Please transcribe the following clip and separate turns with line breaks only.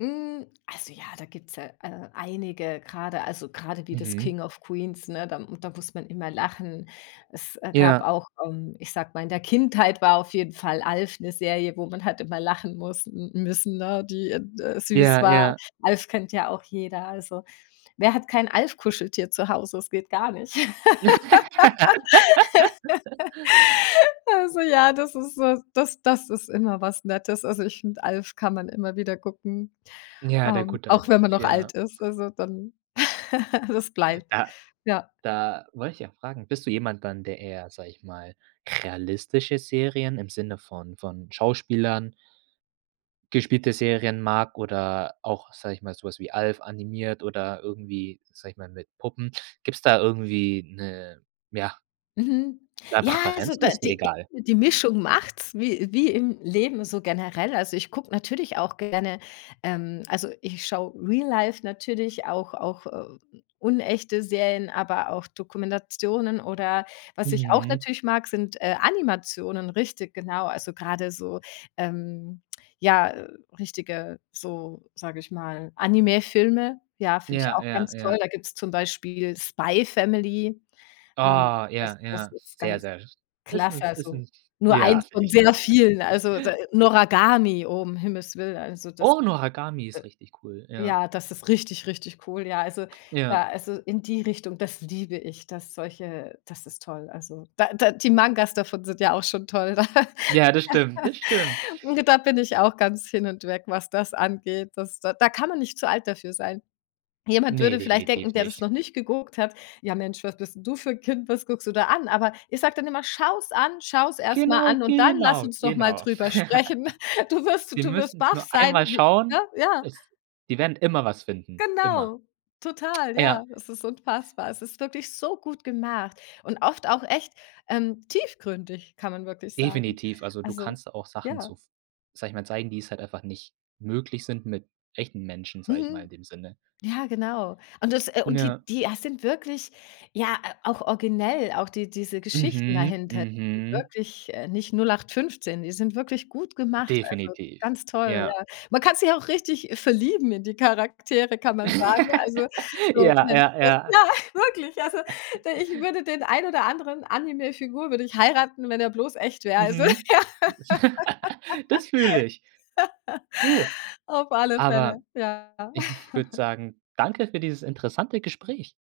Hm, also ja, da gibt's ja, äh, einige grade, also grade wie das
Mhm.
„King of Queens“, ne, da da muss man immer lachen. Es, äh, gab
Ja.
auch ähm, ich sage mal, in der Kindheit war auf jeden Fall „Alf“ 'ne Serie, wo man halt immer lachen muss n müssen, ne, die d äh, süß
Ja,
war.
ja.
„Alf“ kennt ja auch jeder. Also, wer hat kein Alf Kuscheltier zu Hause? Das geht gar nicht. Also, ja, das ist s das das ist immer was Nettes. Also ich finde, „Alf“ kann man immer wieder gucken,
Ja, der
ähm,
gute
auch
alte
wenn man
Alf,
noch
ja.
alt ist, also dann das bleibt,
Ja,
ja.
da wollte ich auch fragen, bist du jemand dann, der eher, sage ich mal, realistische Serien im Sinne von von Schauspielern gespielte Serien mag oder auch, sage ich mal, so was wie „Alf“ animiert oder irgendwie, sage ich mal, mit Puppen? Gibt's da irgendwie 'ne, ja
Mhm.
ja,
Ja, also
Präferenz oder
da
ist dir
die
egal?
die Mischung macht's wie wie im Leben so generell. Also, ich gucke natürlich auch gerne, ähm, also ich schaue Real Life natürlich auch auch, ähm, unechte Serien, aber auch Dokumentationen. Oder was ich auch
Mhm.
natürlich mag, sind, äh, Animationen, richtig genau. Also, grade so, ähm, ja, äh, richtige, so, sage ich mal, Animefilme. Ja, finde ich
Ja,
auch
ja,
ganz toll.
ja.
Da gibt's zum Beispiel „Spy Family“. Ähm,
Oh,
das
ja,
das
ja,
ist
sehr,
ganz
sehr ist
klasse.
'n ist
Also,
'n
nur
ja,
eins
finde
von
ich
sehr
auch.
vielen. Also, d „Noragami“ oh, um Himmels Willen, also das,
Oh, „Noragami“ ist richtig cool,
d
ja.
ja, das ist richtig, richtig cool. Ja, also
Ja.
ja also, in die Richtung, das liebe ich, dass solche das ist toll, also. Da da die Mangas davon sind ja auch schon toll da.
Ja, das stimmt, das stimmt.
Da bin ich auch ganz hin und weg, was das angeht. Das da kann man nicht zu alt dafür sein. Jemand
Ne,
würde vielleicht denken,
definitiv
der das
nicht.
noch nicht geguckt hat: „Ja Mensch, was bist du für 'n Kind? Was guckst du da an?“ Aber ich sage dann immer: „Schau's an! Schau's erst mal
Genau,
an und dann lass
genau,
uns doch mal
genau.
drüber sprechen. Du wirst
„Wir
du wirst
müssen's
baff
nur
sein“,
einmal
w ne?
schauen.“
Ja.
Es die werden immer was finden, immer.
Genau, total,
Ja.
ja, es ist unfassbar. Es ist wirklich so gut gemacht und oft auch echt, ähm, tiefgründig, kann man wirklich sagen.
Definitiv, also, du
Also,
kannst auch Sachen
ja.
so f sage ich mal, zeigen, die es halt einfach nicht möglich sind mit echten Menschen, sage ich mal, in
Mhm.
dem Sinne.
Ja genau. Und das äh, und die
Ja.
die a sind wirklich, ja, äh, auch originell, auch die diese Geschichten
Mhm.
dahinter, [unintelligible]
Mhm.
wirklich, äh, nicht 0815, die sind wirklich gut gemacht, also
Definitiv,
ganz toll,
ja.
ja. Man kann sich auch richtig verlieben in die Charaktere, kann man sagen. Also, so,
Ja,
Mensch
ja, ja.
ja, wirklich. Also, d ich würde den einen oder anderen Anime-Figur würde ich heiraten, wenn er bloß echt wäre. Also, ja.
Mhm. Das fühle ich. Du,
Auf alle Fälle,
aber
ja.
ich würde sagen, danke für dieses interessante Gespräch.